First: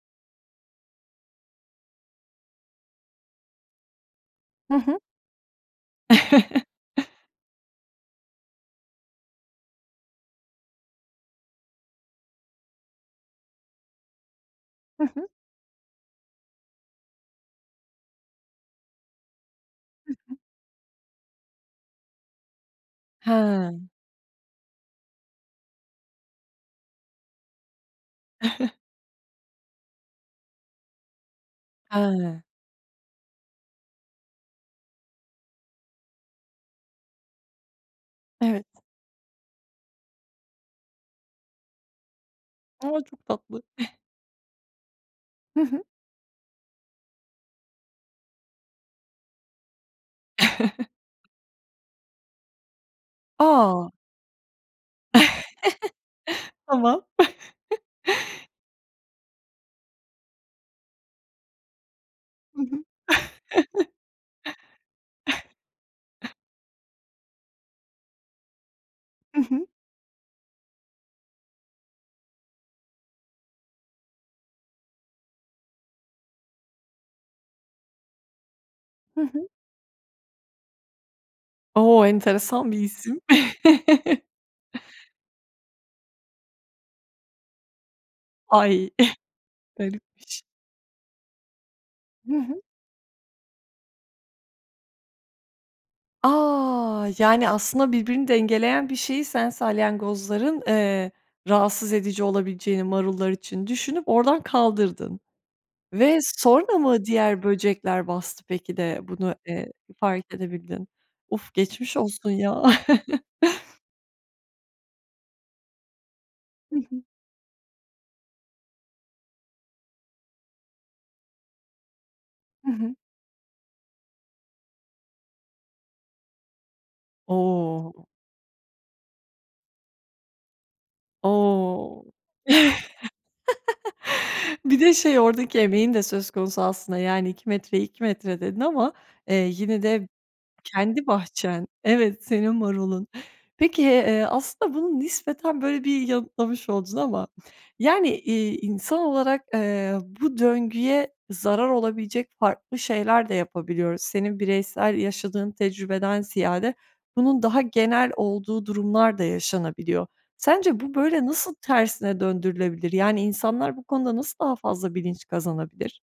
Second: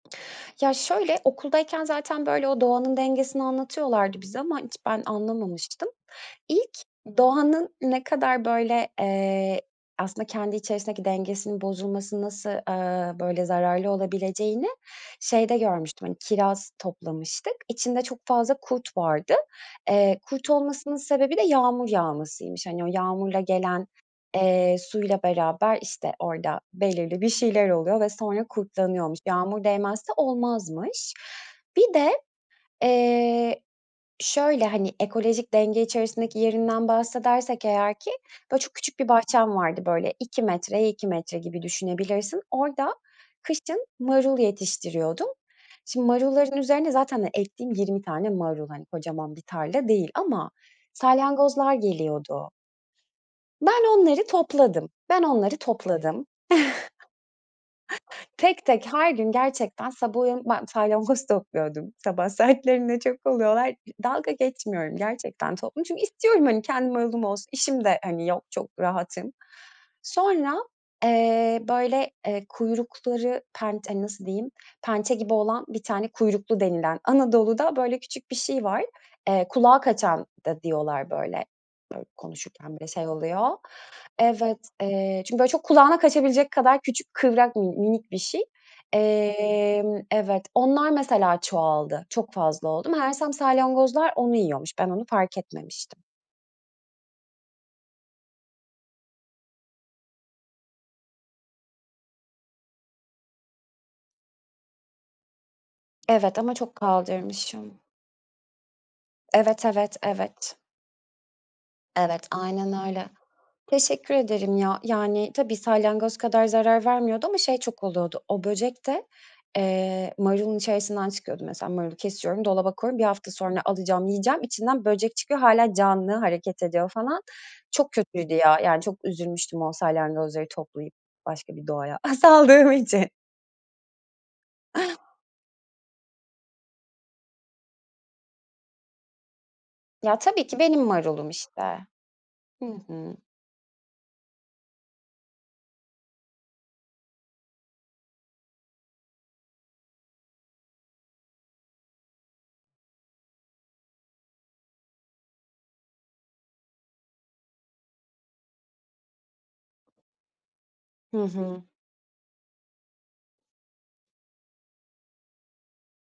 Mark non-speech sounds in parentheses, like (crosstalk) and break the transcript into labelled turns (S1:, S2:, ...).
S1: Ya şöyle, okuldayken zaten, böyle, o doğanın dengesini anlatıyorlardı bize ama
S2: Hı
S1: hiç
S2: hı.
S1: ben anlamamıştım. İlk
S2: (chuckles)
S1: doğanın ne kadar, böyle, eee, aslında kendi içerisindeki dengesinin bozulması nasıl, ııı, böyle zararlı olabileceğini
S2: Hı hı.
S1: şeyde görmüştüm, hani, kiraz toplamıştık. İçinde çok fazla kurt vardı.
S2: Hı
S1: Eee,
S2: hı.
S1: kurt olmasının sebebi de yağmur yağmasıymış. Hani, o
S2: He.
S1: yağmurla gelen, eee, suyla beraber, işte, orada belirli bir şeyler oluyor ve sonra
S2: (chuckles)
S1: kurtlanıyormuş. Yağmur değmezse olmazmış. Bir de,
S2: He.
S1: eee, şöyle, hani, ekolojik denge içerisindeki yerinden bahsedersek eğer ki, böyle,
S2: Evet.
S1: çok küçük bir bahçem vardı. Böyle, 2 metreye 2 metre gibi düşünebilirsin. Orada
S2: A! Çok tatlı.
S1: kışın
S2: (chuckles)
S1: marul yetiştiriyordum.
S2: Hı hı.
S1: Şimdi marulların üzerine zaten, hani, ektiğim 20 tane marul, hani, kocaman bir tarla değil ama
S2: (chuckles)
S1: salyangozlar geliyordu.
S2: A!
S1: Ben onları topladım. Ben onları topladım.
S2: (chuckles) Tamam.
S1: (chuckles)
S2: (chuckles)
S1: Tek tek, her gün, gerçekten, sabah uyanıp ben salyangoz topluyordum, sabah
S2: Hı hı.
S1: saatlerinde çok oluyorlar, d dalga geçmiyorum gerçekten topladım çünkü
S2: (chuckles)
S1: istiyorum, hani, kendi marulum olsun, işim de, hani, yok, çok rahatım.
S2: Hı hı.
S1: Sonra, eee, böyle, eee, kuyrukları penç hani, nasıl diyeyim pençe gibi olan bir tane kuyruklu denilen Anadolu'da, böyle, küçük bir şey var.
S2: Hı
S1: Eee,
S2: hı.
S1: "kulağa kaçan" da diyorlar böyle,
S2: O!
S1: eee,
S2: Enteresan bir
S1: konuşurken bile şey
S2: isim.
S1: oluyor.
S2: (chuckles)
S1: Evet, eee, çünkü böyle çok kulağına kaçabilecek kadar küçük, kıvrak min minik bir şey.
S2: Ay, (chuckles)
S1: Emm
S2: garipmiş.
S1: Evet, onlar, mesela, çoğaldı. Çok
S2: Hı hı.
S1: fazla oldu meğersem salyangozlar onu yiyormuş. Ben onu fark etmemiştim.
S2: A! Yani, aslında birbirini dengeleyen bir şeyi sen salyangozların, eee, rahatsız edici olabileceğini, marullar için düşünüp, oradan kaldırdın ve
S1: Evet, ama
S2: sonra
S1: çok
S2: mı diğer
S1: kaldırmışım.
S2: böcekler bastı peki de bunu,
S1: Evet,
S2: eee,
S1: evet,
S2: fark
S1: evet.
S2: edebildin? Uf, geçmiş
S1: Evet,
S2: olsun ya.
S1: aynen öyle.
S2: (chuckles)
S1: Teşekkür ederim ya, yani, tabii salyangoz kadar
S2: Hı
S1: zarar
S2: hı.
S1: vermiyordu ama şey çok oluyordu, o böcek de, eee, marulun içerisinden çıkıyordu mesela marulu kesiyorum,
S2: Hı
S1: dolaba
S2: hı.
S1: koyuyorum, 1 hafta sonra alacağım, yiyeceğim, içinden böcek çıkıyor, hâlâ canlı hareket ediyor falan. Çok
S2: O!
S1: kötüydü ya, yani çok üzülmüştüm o salyangozları toplayıp başka bir doğaya,
S2: O!
S1: aaa, saldığım
S2: (laughs)
S1: için.
S2: Bir de,
S1: (chuckles)
S2: şey, oradaki emeğin de söz konusu aslında. "Yani 2 metreye 2 metre" dedin ama, eee, yine de
S1: Ya, tabii ki, benim
S2: kendi
S1: marulum
S2: bahçen
S1: işte.
S2: Evet, senin
S1: Hı
S2: marulun.
S1: hı.
S2: Peki, eee, aslında bunu nispeten böyle bir yanıtlamış oldun ama yani, iii, insan olarak, eee, bu döngüye zarar olabilecek şeyler de yapabiliyoruz. Senin bireysel yaşadığın tecrübeden ziyade bunun daha genel olduğu durumlar da yaşanabiliyor. Sence bu,
S1: Hı
S2: böyle, nasıl
S1: hı.
S2: tersine döndürülebilir? Yani, insanlar bu konuda nasıl daha fazla bilinç kazanabilir?